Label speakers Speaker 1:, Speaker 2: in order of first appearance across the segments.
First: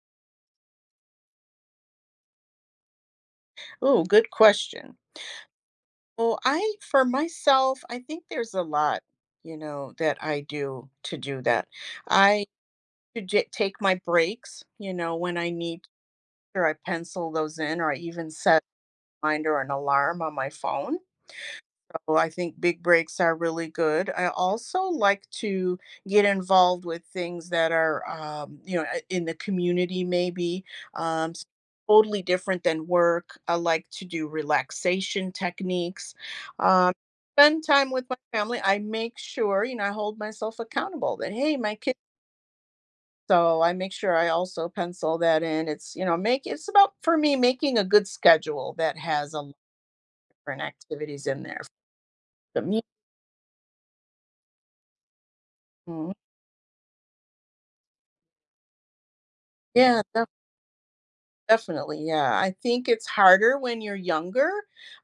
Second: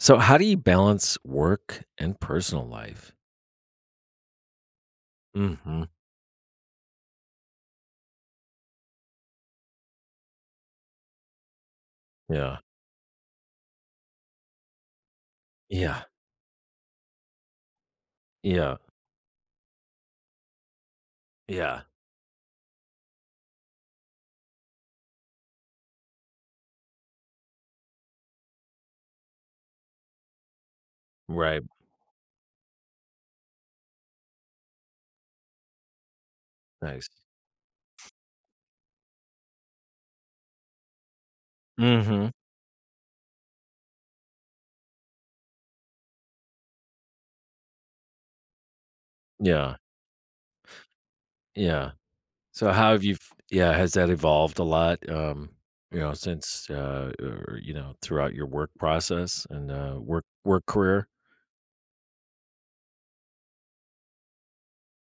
Speaker 1: So, how do you balance work and personal life?
Speaker 2: Oh, good question.
Speaker 1: hmm
Speaker 2: Well, I, for myself, I think there's a lot, that I do to do that. I
Speaker 1: Yeah.
Speaker 2: should take my breaks, you know, when I need,
Speaker 1: Yeah.
Speaker 2: or I pencil those in, or I even set
Speaker 1: Yeah.
Speaker 2: a reminder or an alarm on my phone.
Speaker 1: Yeah.
Speaker 2: Well, I think big breaks are really good. I also like to get involved with things that are, in the community, maybe. Um, s-
Speaker 1: Right.
Speaker 2: Totally different than work. I like to do relaxation techniques, um,
Speaker 1: Nice.
Speaker 2: spend time with my family. I make sure, you know, I hold myself accountable that, hey, my kids.
Speaker 1: hmm
Speaker 2: So I make sure I also pencil that in. It's, make it's about for me making a good schedule that has a lot of
Speaker 1: Yeah.
Speaker 2: different activities in there.
Speaker 1: Yeah.
Speaker 2: The
Speaker 1: So,
Speaker 2: mu-
Speaker 1: how have you, yeah, has that evolved a lot, you
Speaker 2: Mhm.
Speaker 1: know, since, or, you know, throughout your work process and,
Speaker 2: Yeah,
Speaker 1: work career?
Speaker 2: definitely, yeah. I think it's harder when you're younger.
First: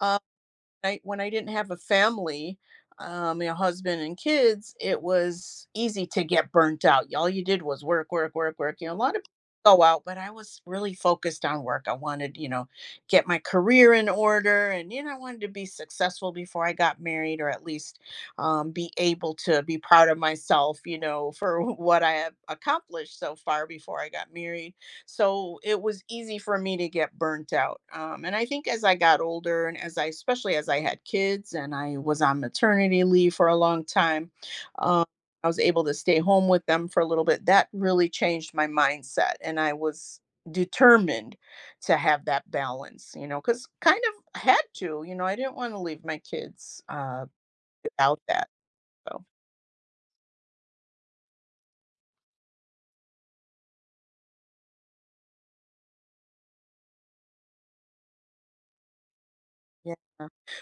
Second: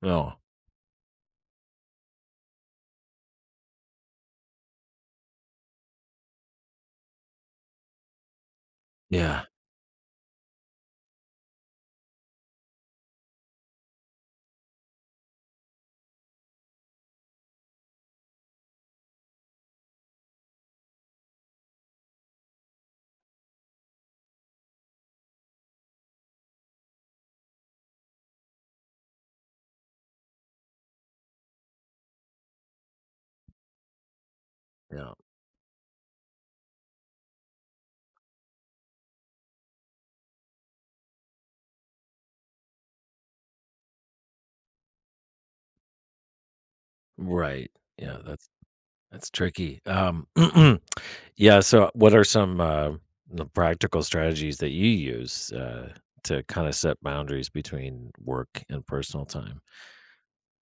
Speaker 2: Um,
Speaker 1: Oh,
Speaker 2: I, when I didn't have a family, you know, husband and kids, it was easy to get burnt out. All you did was work, work, work, work. You know, a lot of
Speaker 1: yeah.
Speaker 2: people go out, but I was really focused on work. I wanted, you know, get my career in order, and you know, I wanted to be successful before I got married, or at least be able to be proud of myself, you know, for what I have accomplished so far before I got married, so it was easy for me to get burnt out. And I think as I got older, and as I especially as I had kids, and I was on maternity leave for a long time. um,
Speaker 1: Yeah.
Speaker 2: I was able to stay home with them for a little bit. That really changed my mindset, and I was determined to have that balance, you know, because kind of had to. You know, I didn't want to leave my kids
Speaker 1: Right. Yeah.
Speaker 2: without
Speaker 1: That's...
Speaker 2: that, so.
Speaker 1: That's tricky. Yeah. So, what are some the practical strategies that you use to kind of set boundaries between work and personal time?
Speaker 2: Yeah.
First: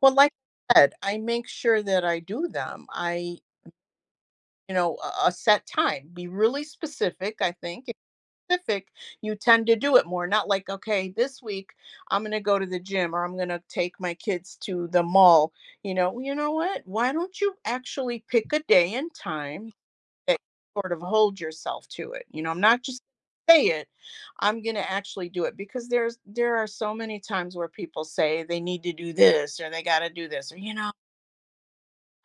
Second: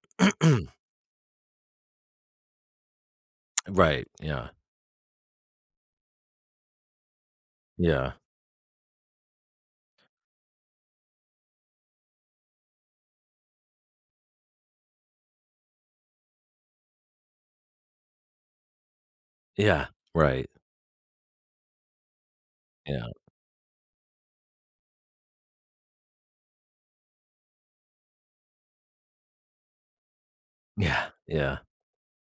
Speaker 2: Well, like I said, I make sure that I do them. I,
Speaker 1: right. Yeah.
Speaker 2: you know, a set time, be really specific. I think
Speaker 1: Yeah.
Speaker 2: specific, you tend to do it more. Not like, okay, this week I'm going to go to the gym or I'm going to take my kids to the mall. You know, "Well, you know what? Why don't you actually pick a day and time
Speaker 1: Yeah.
Speaker 2: that
Speaker 1: Right.
Speaker 2: you sort of hold yourself to it? You know, I'm not just
Speaker 1: Yeah.
Speaker 2: say it, I'm going to actually do it, because there are so many times where people say they need to do this, or they got to do this, or you know,
Speaker 1: Yeah. Yeah.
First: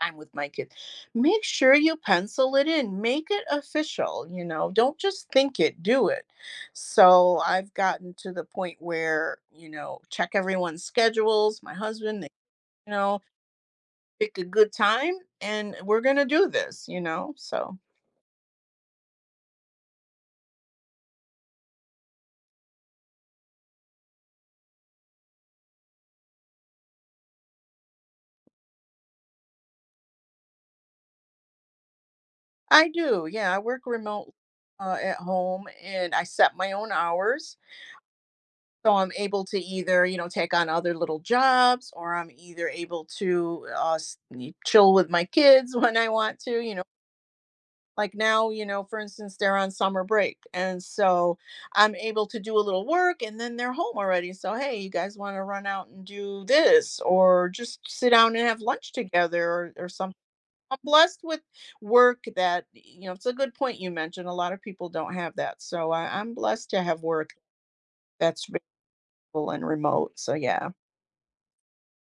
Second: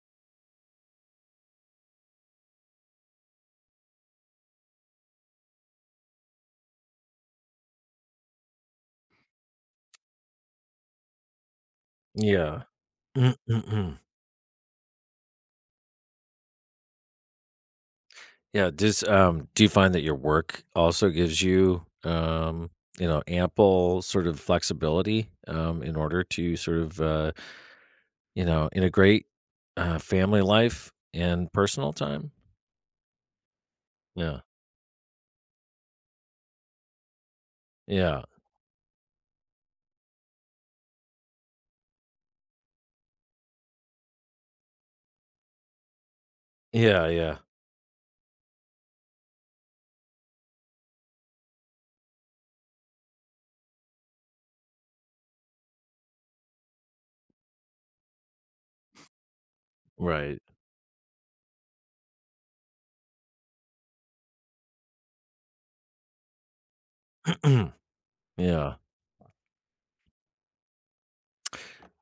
Speaker 2: time with my kids. Make sure you pencil it in. Make it official, you know. Don't just think it, do it." So I've gotten to the point where, you know, check everyone's schedules, my husband,
Speaker 1: Yeah.
Speaker 2: you know,
Speaker 1: Mm, mm, mm.
Speaker 2: pick a good time and we're going to do this, you know. So
Speaker 1: Yeah. Does do you find that your work also gives you you know, ample sort of flexibility in order to sort of you know, integrate family life and personal time?
Speaker 2: I do. Yeah, I work remote
Speaker 1: Yeah.
Speaker 2: at home, and I set my own hours.
Speaker 1: Yeah.
Speaker 2: So I'm able to either, you know, take on other little jobs, or I'm either able to chill with my kids when I want to, you know.
Speaker 1: Yeah, yeah.
Speaker 2: Like now, you know, for instance, they're on summer break. And so I'm able to do a little work, and then they're home already. So, hey, you guys want to run out and do this, or just sit down and have lunch together, or something.
Speaker 1: Right.
Speaker 2: I'm blessed with work that, you know, it's a good point you mentioned. A lot of people don't have that. So I'm blessed to have work that's
Speaker 1: Yeah.
Speaker 2: visible and remote. So, yeah.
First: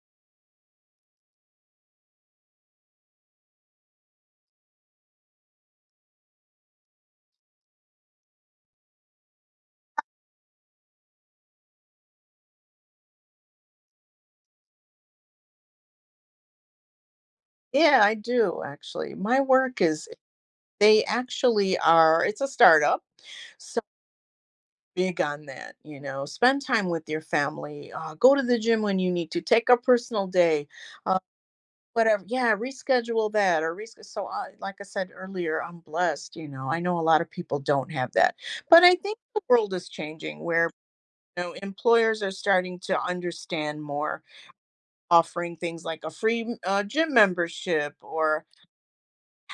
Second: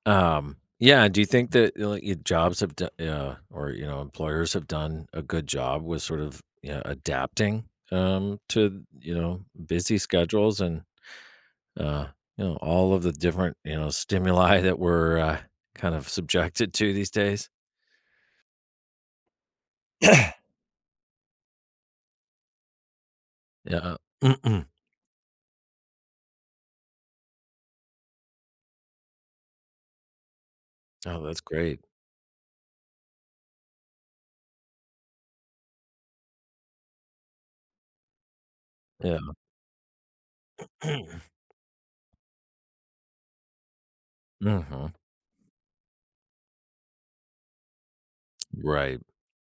Speaker 1: Yeah, do you think that, like, your jobs have done? Yeah, or, you know, employers have done a good job with sort of, you know, adapting, to, you know, busy schedules and, uh, you know, all of the different, you know, stimuli that we're, kind of subjected to these days?
Speaker 2: Yeah, I do actually. My work is, they actually are, it's a startup, so
Speaker 1: Yeah.
Speaker 2: big on that, you know. Spend time with your family, go to the gym when you need to, take a personal day, uh,
Speaker 1: Oh, that's great.
Speaker 2: whatever. Yeah, reschedule that, or reschedule. So, like I said earlier, I'm blessed, you know. I know a lot of people don't have that, but I
Speaker 1: Yeah.
Speaker 2: think the world is changing where, you know, employers are starting to understand more,
Speaker 1: Mhm.
Speaker 2: offering things like a free gym membership, or
Speaker 1: Right.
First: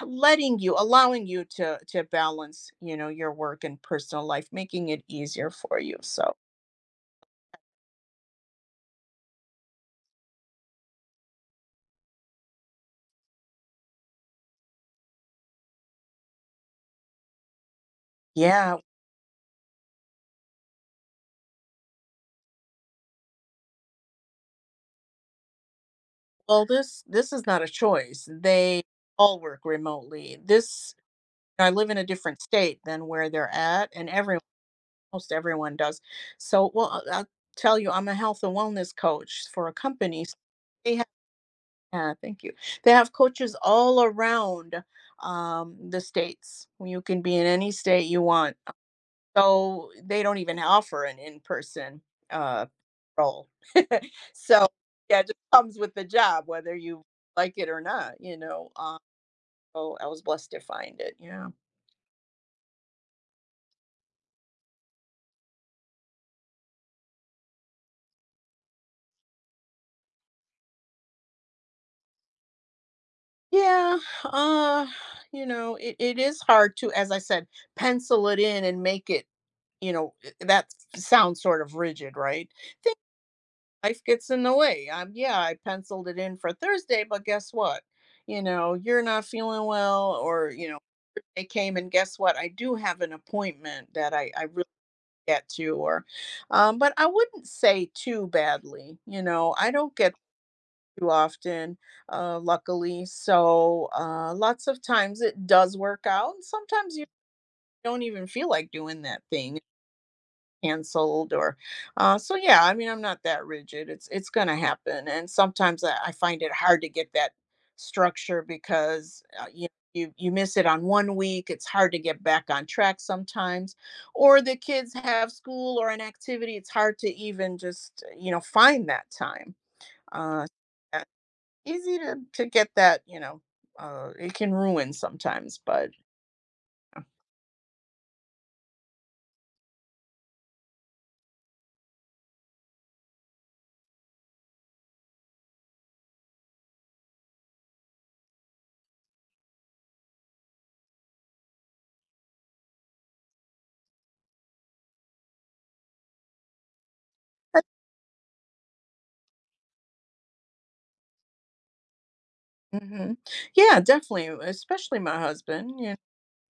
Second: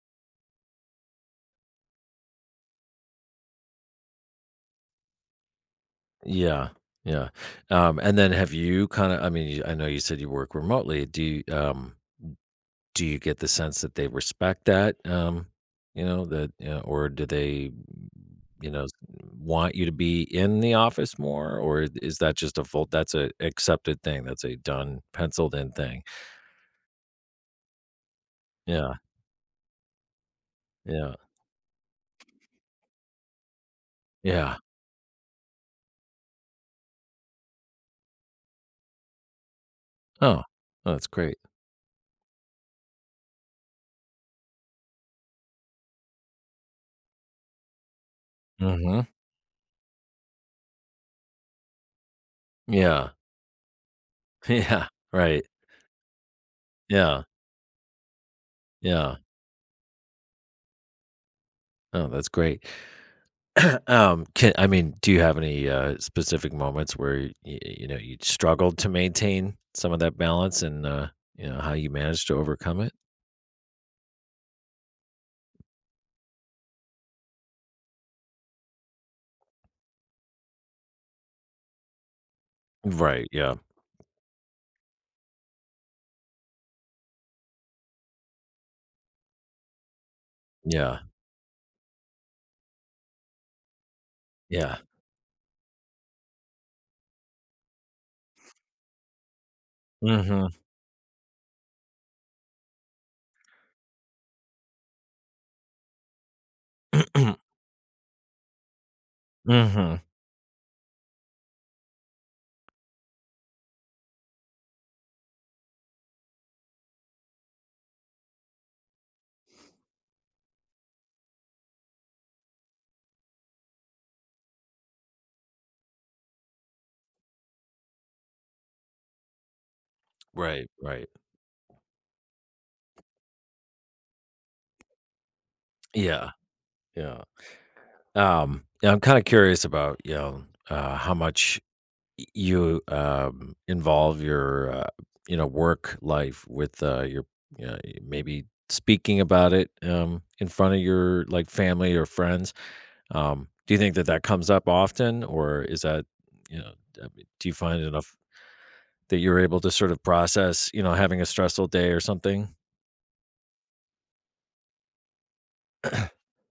Speaker 2: letting you, allowing you to balance, you know, your work and personal life, making it easier for you. So
Speaker 1: Yeah. Yeah. And then have you kind of, I mean, I know you said you work remotely. Do you get the sense that they respect that? You know, that, you know, or do they, you
Speaker 2: yeah.
Speaker 1: know, want you to be in the office more, or is that just a full, that's a accepted thing. That's a done, penciled in thing.
Speaker 2: Well, this is not a choice. They
Speaker 1: Yeah.
Speaker 2: all work remotely. This,
Speaker 1: Yeah.
Speaker 2: I live in a different state than where they're at, and everyone,
Speaker 1: Yeah.
Speaker 2: most everyone does. So, well, I'll tell you, I'm a health and wellness coach for a company, so
Speaker 1: Oh, oh,
Speaker 2: they have.
Speaker 1: that's great.
Speaker 2: Yeah, thank you. They have coaches all around, the states. You can be in any state you want.
Speaker 1: Mm-hmm.
Speaker 2: So they don't even offer an in-person uh
Speaker 1: Yeah.
Speaker 2: role. So
Speaker 1: Yeah.
Speaker 2: yeah, it just
Speaker 1: Right.
Speaker 2: comes with the job, whether you
Speaker 1: Yeah.
Speaker 2: like it or not, you know.
Speaker 1: Yeah.
Speaker 2: So I was blessed to find it. Yeah.
Speaker 1: Oh, that's great. Can, I mean, do you have any specific moments where you know, you struggled to maintain some of that balance, and you know, how you managed to overcome it?
Speaker 2: Yeah. uh you know, it is hard to, as I said, pencil it in and make it, you know. That sounds sort of rigid, right?
Speaker 1: Right. Yeah.
Speaker 2: Life gets in the way. Yeah, I penciled it in for Thursday, but guess what? You know, you're not feeling well, or you know,
Speaker 1: Yeah.
Speaker 2: they came, and guess what? I do have an appointment that I really
Speaker 1: Yeah.
Speaker 2: get to, or, but I wouldn't say too badly. You know, I don't get
Speaker 1: Mm-hmm.
Speaker 2: too often, luckily. So lots of times it does work out, and sometimes you don't even feel like doing that thing,
Speaker 1: mm-hmm.
Speaker 2: canceled, or so yeah. I mean, I'm not that rigid. It's gonna happen, and sometimes I find it hard to get that structure, because you you miss it on one week, it's hard to get back on track sometimes. Or the kids have school or an activity. It's hard to even just, you know, find that time. uh
Speaker 1: Right.
Speaker 2: yeah,
Speaker 1: Right.
Speaker 2: easy to get that, you know, it can ruin sometimes, but
Speaker 1: Yeah.
Speaker 2: uh,
Speaker 1: Yeah. Yeah, I'm kind of curious about, you know, how much you involve your you know, work life with your uh, maybe speaking about it, in front of your, like, family or friends. Do you think that that comes up often, or is that, you know, I mean, do you find enough that you're able to sort of process, you know, having a stressful day or something?
Speaker 2: Mhm. Yeah, definitely, especially my husband. You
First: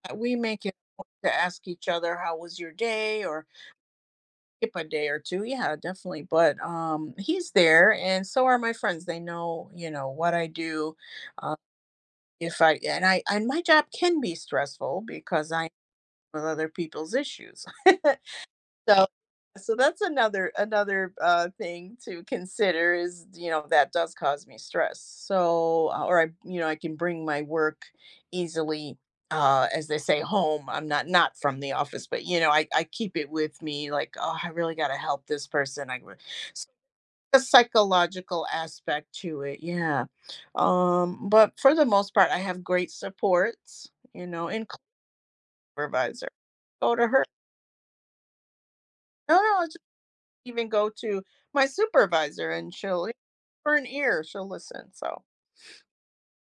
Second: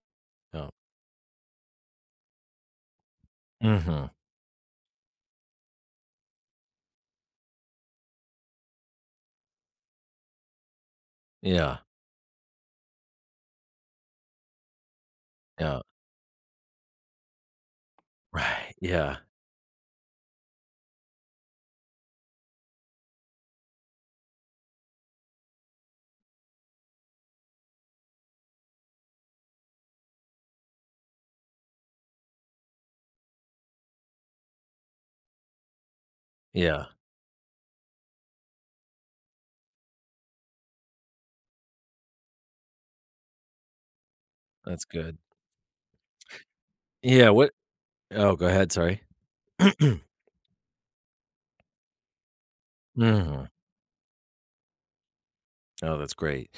Speaker 2: We make
Speaker 1: Yeah.
Speaker 2: it a point to ask each other how was your day, or
Speaker 1: Hmm.
Speaker 2: skip a day or two. Yeah, definitely. But he's there, and so are my friends. They know, you know, what I do. uh,
Speaker 1: Yeah.
Speaker 2: if I, and I, and my job can be stressful because I am
Speaker 1: Yeah.
Speaker 2: with other people's issues.
Speaker 1: Right.
Speaker 2: So,
Speaker 1: Yeah.
Speaker 2: so that's another, another, thing to consider is, you know, that does cause me stress. So, or I, you know, I can bring my work easily, as they say, home. I'm not, not from the office, but, you know, I keep it with me, like, "Oh, I really gotta help this person." I would s
Speaker 1: Yeah.
Speaker 2: the psychological aspect to it, yeah. But for the most part, I have great supports, you know, including
Speaker 1: That's good.
Speaker 2: supervisor. Go to her.
Speaker 1: Yeah. What? Oh, go ahead, sorry.
Speaker 2: No, no,
Speaker 1: hmm
Speaker 2: even go to my supervisor, and she'll ear
Speaker 1: oh,
Speaker 2: for an ear, she'll listen. So
Speaker 1: that's great.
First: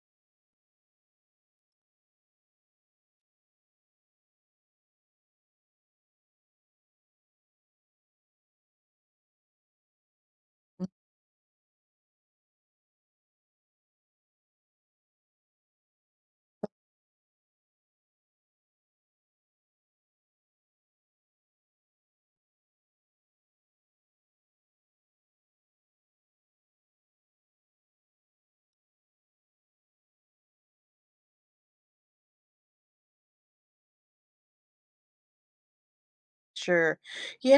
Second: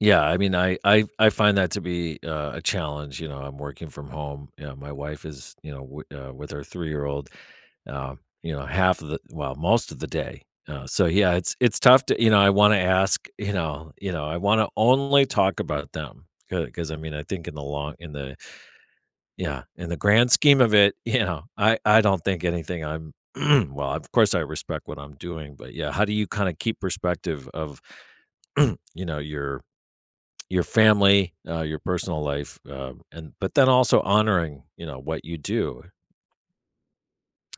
Speaker 1: Yeah, I mean, I find that to be, a challenge, you know, I'm working from home, you know, my wife is, you know, wi with her three-year-old, you know, half of the, well, most of the day, so, yeah, it's tough to, you know, I wanna ask, you know, you know, I wanna only talk about them because I mean, I think in the long, in the, yeah, in the grand scheme of it, you know, I don't think anything I'm well, of course, I respect what I'm doing, but, yeah, how do you kinda keep perspective of, you know, your family, your personal life, and but then also honoring, you know, what you do
Speaker 2: sure.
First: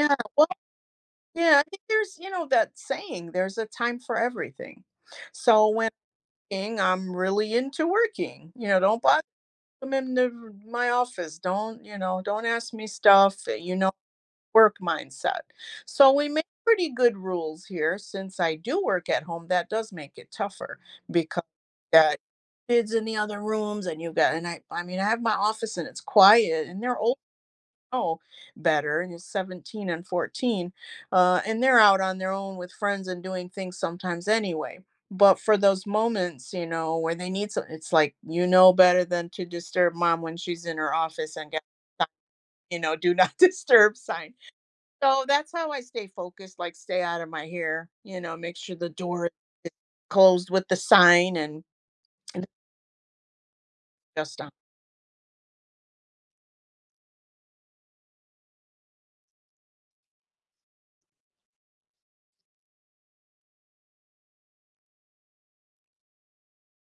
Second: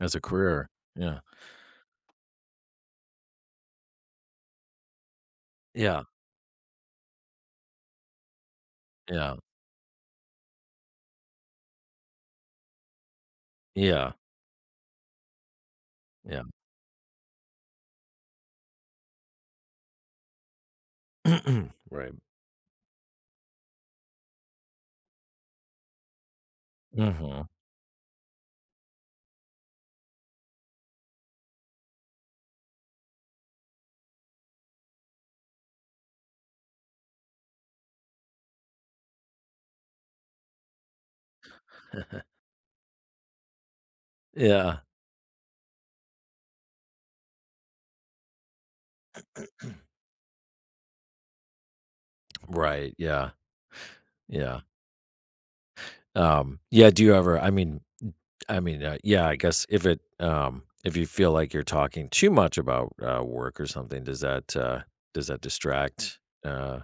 Speaker 1: as a
Speaker 2: Well,
Speaker 1: career. Yeah.
Speaker 2: yeah, I think there's, you know, that saying, there's a time for everything. So when
Speaker 1: Yeah.
Speaker 2: working, I'm really into working. You know, don't bother,
Speaker 1: Yeah.
Speaker 2: come in the, my office. Don't, you know, don't ask me stuff. You know,
Speaker 1: Yeah.
Speaker 2: work mindset. So we
Speaker 1: Yeah.
Speaker 2: make pretty good rules here. Since I do work at home, that does make it tougher because
Speaker 1: Right.
Speaker 2: got kids in the other rooms, and you got, and I mean, I have my office, and it's quiet, and they're old,
Speaker 1: Mhm.
Speaker 2: know better. And it's 17 and 14, and they're out on their own with friends and doing things sometimes anyway. But for those moments, you know, where they need some, it's like, you know better than to disturb mom when she's in her office, and get, you know, do not disturb sign.
Speaker 1: Yeah.
Speaker 2: So that's how I stay focused, like, stay out of my hair, you know, make sure the door is closed with the sign, and
Speaker 1: Right. Yeah.
Speaker 2: just.
Speaker 1: Yeah. Yeah, do you ever, I mean, I mean, yeah, I guess if it, if you feel like you're talking too much about, work or something, does that distract, uh,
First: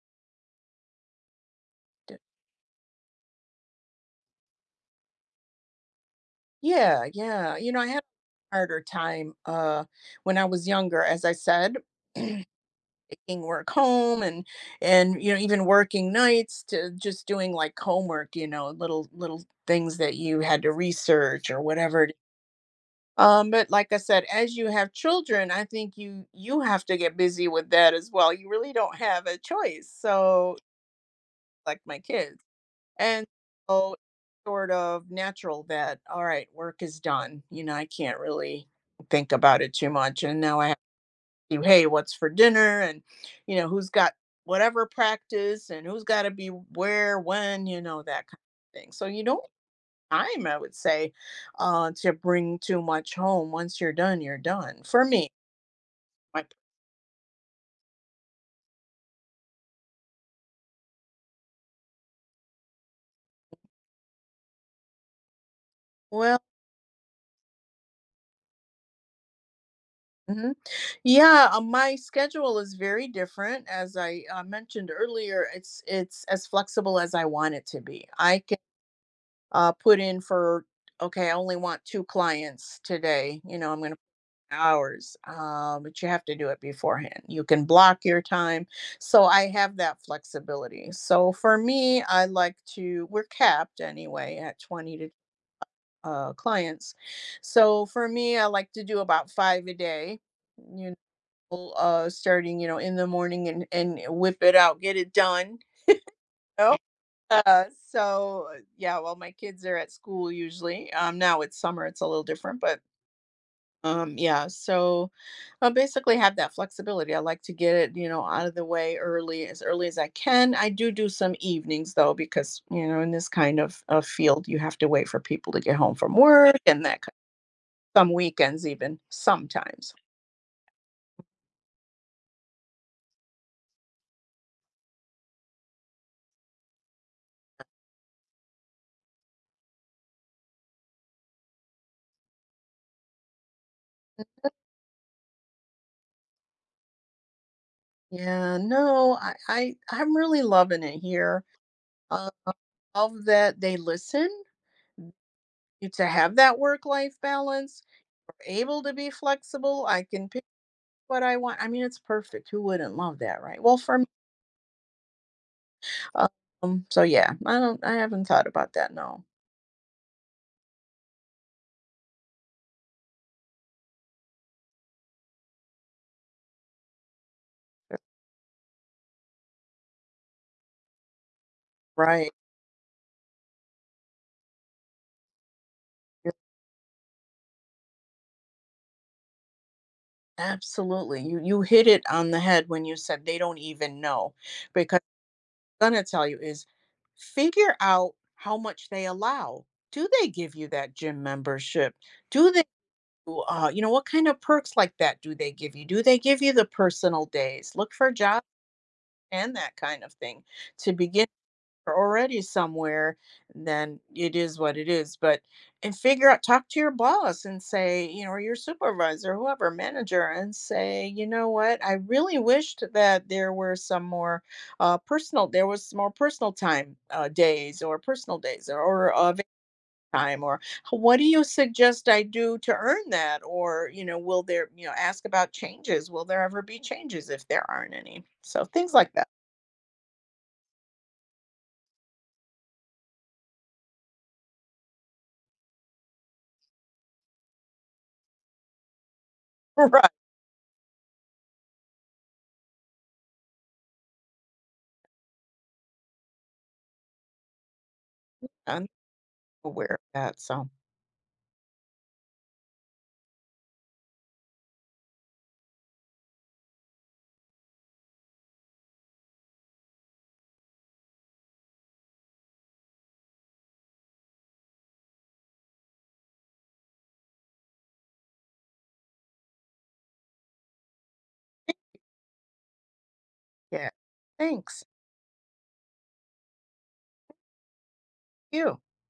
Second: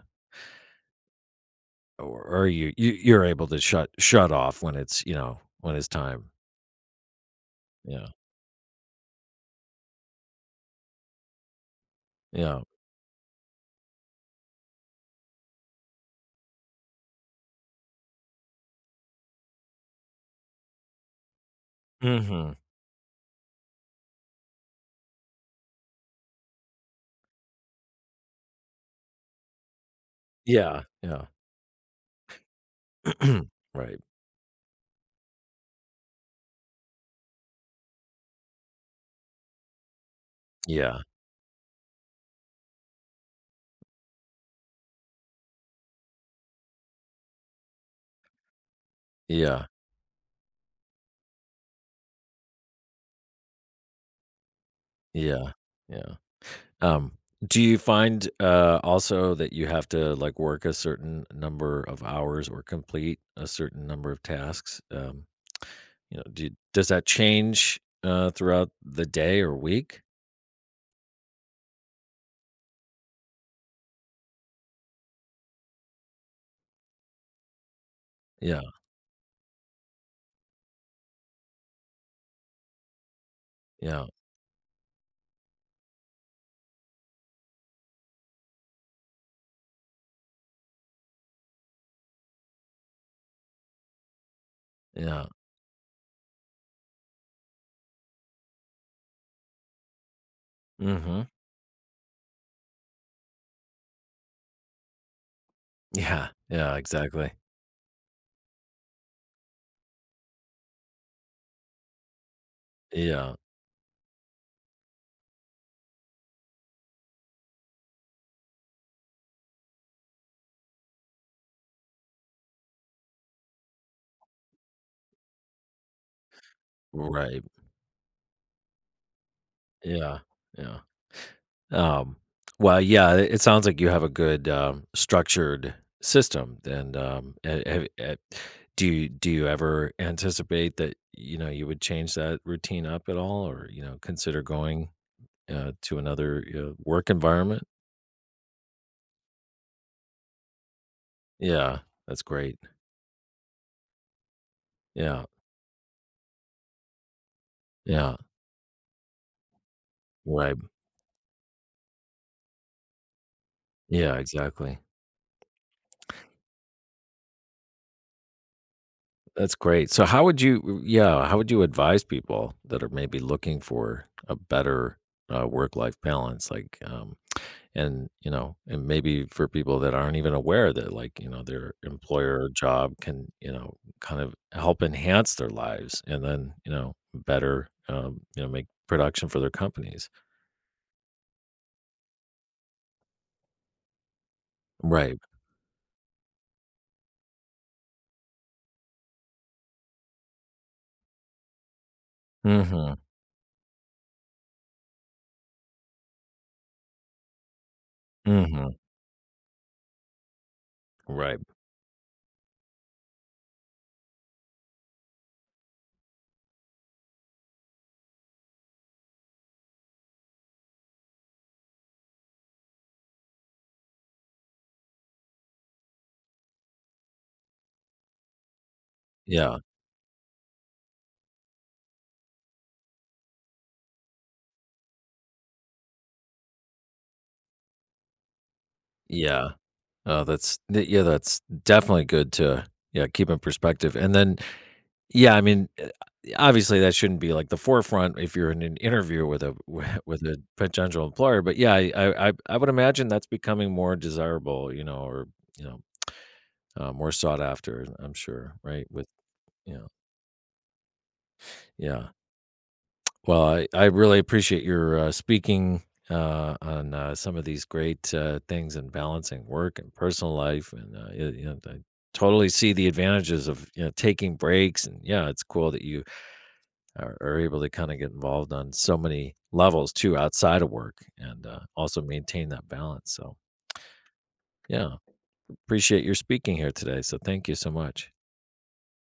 Speaker 1: or are you, you you're able to shut off when it's, you know, when it's time?
Speaker 2: Yeah, yeah, you know, I had
Speaker 1: Yeah.
Speaker 2: a harder time, when I was younger, as I said,
Speaker 1: Yeah.
Speaker 2: taking work home, and, you know, even working nights to just doing, like, homework, you know, little little things that you had to research or whatever. It.
Speaker 1: Mhm.
Speaker 2: But like I said, as you have children, I think you have to get busy with that as well. You really don't have a choice, so
Speaker 1: Yeah, yeah.
Speaker 2: like my kids. And so
Speaker 1: Right.
Speaker 2: it's sort of natural that, all right, work is done. You know, I can't really think about it too much. And now I have
Speaker 1: Yeah,
Speaker 2: to, do, hey, what's for dinner? And, you know, who's got whatever practice, and who's got to be where, when, you know, that kind of thing. So you don't
Speaker 1: yeah,
Speaker 2: have time, I would say, to bring too much home. Once you're done, you're done. For me,
Speaker 1: yeah, yeah.
Speaker 2: my,
Speaker 1: Um, do you find, also that you have to, like, work a certain number of hours or complete a certain number of tasks? You know,
Speaker 2: well,
Speaker 1: do you, does that change, throughout the day or week?
Speaker 2: hmm. Yeah, my schedule is very different. As I mentioned earlier, it's as flexible as I want it to be. I can
Speaker 1: Yeah,
Speaker 2: put in for, okay, I only want two clients today. You know, I'm going to put
Speaker 1: yeah,
Speaker 2: hours, but you have to do it beforehand. You can block your time, so I have that flexibility. So for me, I like to, we're capped anyway at 20 to
Speaker 1: yeah.
Speaker 2: clients. So for me, I like to do about five a day. You
Speaker 1: Mhm.
Speaker 2: Starting, you know, in the morning, and whip it out, get it done.
Speaker 1: Yeah, yeah,
Speaker 2: Oh.
Speaker 1: exactly.
Speaker 2: uh, so yeah. Well, my kids are at school usually. Now it's summer, it's a little different, but
Speaker 1: Yeah,
Speaker 2: yeah. So I basically have that flexibility. I like to get it, you know, out of the way early, as early as I can. I do do some evenings though, because you know, in this kind of field you have to wait for people to get home from work. And that,
Speaker 1: right.
Speaker 2: some weekends even, sometimes.
Speaker 1: Yeah, yeah. Um, well, yeah, it sounds like you have a good, structured system, and, do you ever anticipate that, you know, you would change that routine up at all, or, you know, consider going, to another, you know, work environment?
Speaker 2: Yeah, no, I'm really loving it here.
Speaker 1: Yeah, that's
Speaker 2: Uh,
Speaker 1: great.
Speaker 2: Love that they listen,
Speaker 1: Yeah,
Speaker 2: you, to have that work life balance,
Speaker 1: yeah,
Speaker 2: able to be flexible. I can
Speaker 1: right.
Speaker 2: what I want. I mean, it's perfect. Who wouldn't love that, right? Well, for me,
Speaker 1: Yeah, exactly.
Speaker 2: so yeah, I don't. I haven't thought about that. No,
Speaker 1: That's great. So how would you, yeah, how would you advise people that are maybe looking for a better, work-life balance? Like, and, you know, and maybe for people that aren't even aware that, like, you know, their
Speaker 2: right?
Speaker 1: employer or job can, you know, kind of help enhance their lives, and
Speaker 2: You're-
Speaker 1: then, you know, better, you know, make production for their companies.
Speaker 2: Absolutely. You hit it on the head when you said they don't even know, because
Speaker 1: Right.
Speaker 2: I'm gonna tell you is, figure out how much they allow. Do they give you that gym membership? Do they?
Speaker 1: Mhm.
Speaker 2: You know what kind of perks like that do they give you? Do they give you the personal days? Look for jobs
Speaker 1: Mhm.
Speaker 2: and that kind of thing to begin,
Speaker 1: Right.
Speaker 2: are already somewhere, then it is what it is. But and figure out, talk to your boss and say, you know, or your supervisor, whoever, manager, and say, you know what, I really wished that there were some more personal, there was some more personal time days or personal days, or vac-
Speaker 1: Yeah.
Speaker 2: time, or what do you suggest I do to earn that? Or, you know, will there, you know, ask about changes? Will there ever be changes if there aren't any? So things like that.
Speaker 1: Yeah. Oh, yeah, that's definitely good to, yeah, keep in perspective. And then, yeah, I mean, obviously that shouldn't be like the forefront if you're in an interview with a
Speaker 2: Right.
Speaker 1: with a potential employer, but yeah, I would imagine that's becoming more desirable, you know, or you know, more sought after, I'm sure, right?
Speaker 2: I'm
Speaker 1: With, you know,
Speaker 2: aware of that. So.
Speaker 1: yeah, well, I really appreciate your speaking on some of these great things and balancing work and personal life, and you you know, I totally see the advantages of, you know, taking breaks, and yeah, it's cool that you are able to kind of get involved on so many levels too outside of work, and also maintain that balance. So,
Speaker 2: Yeah. Thanks.
Speaker 1: yeah, appreciate your speaking here today. So, thank you so much.
Speaker 2: You.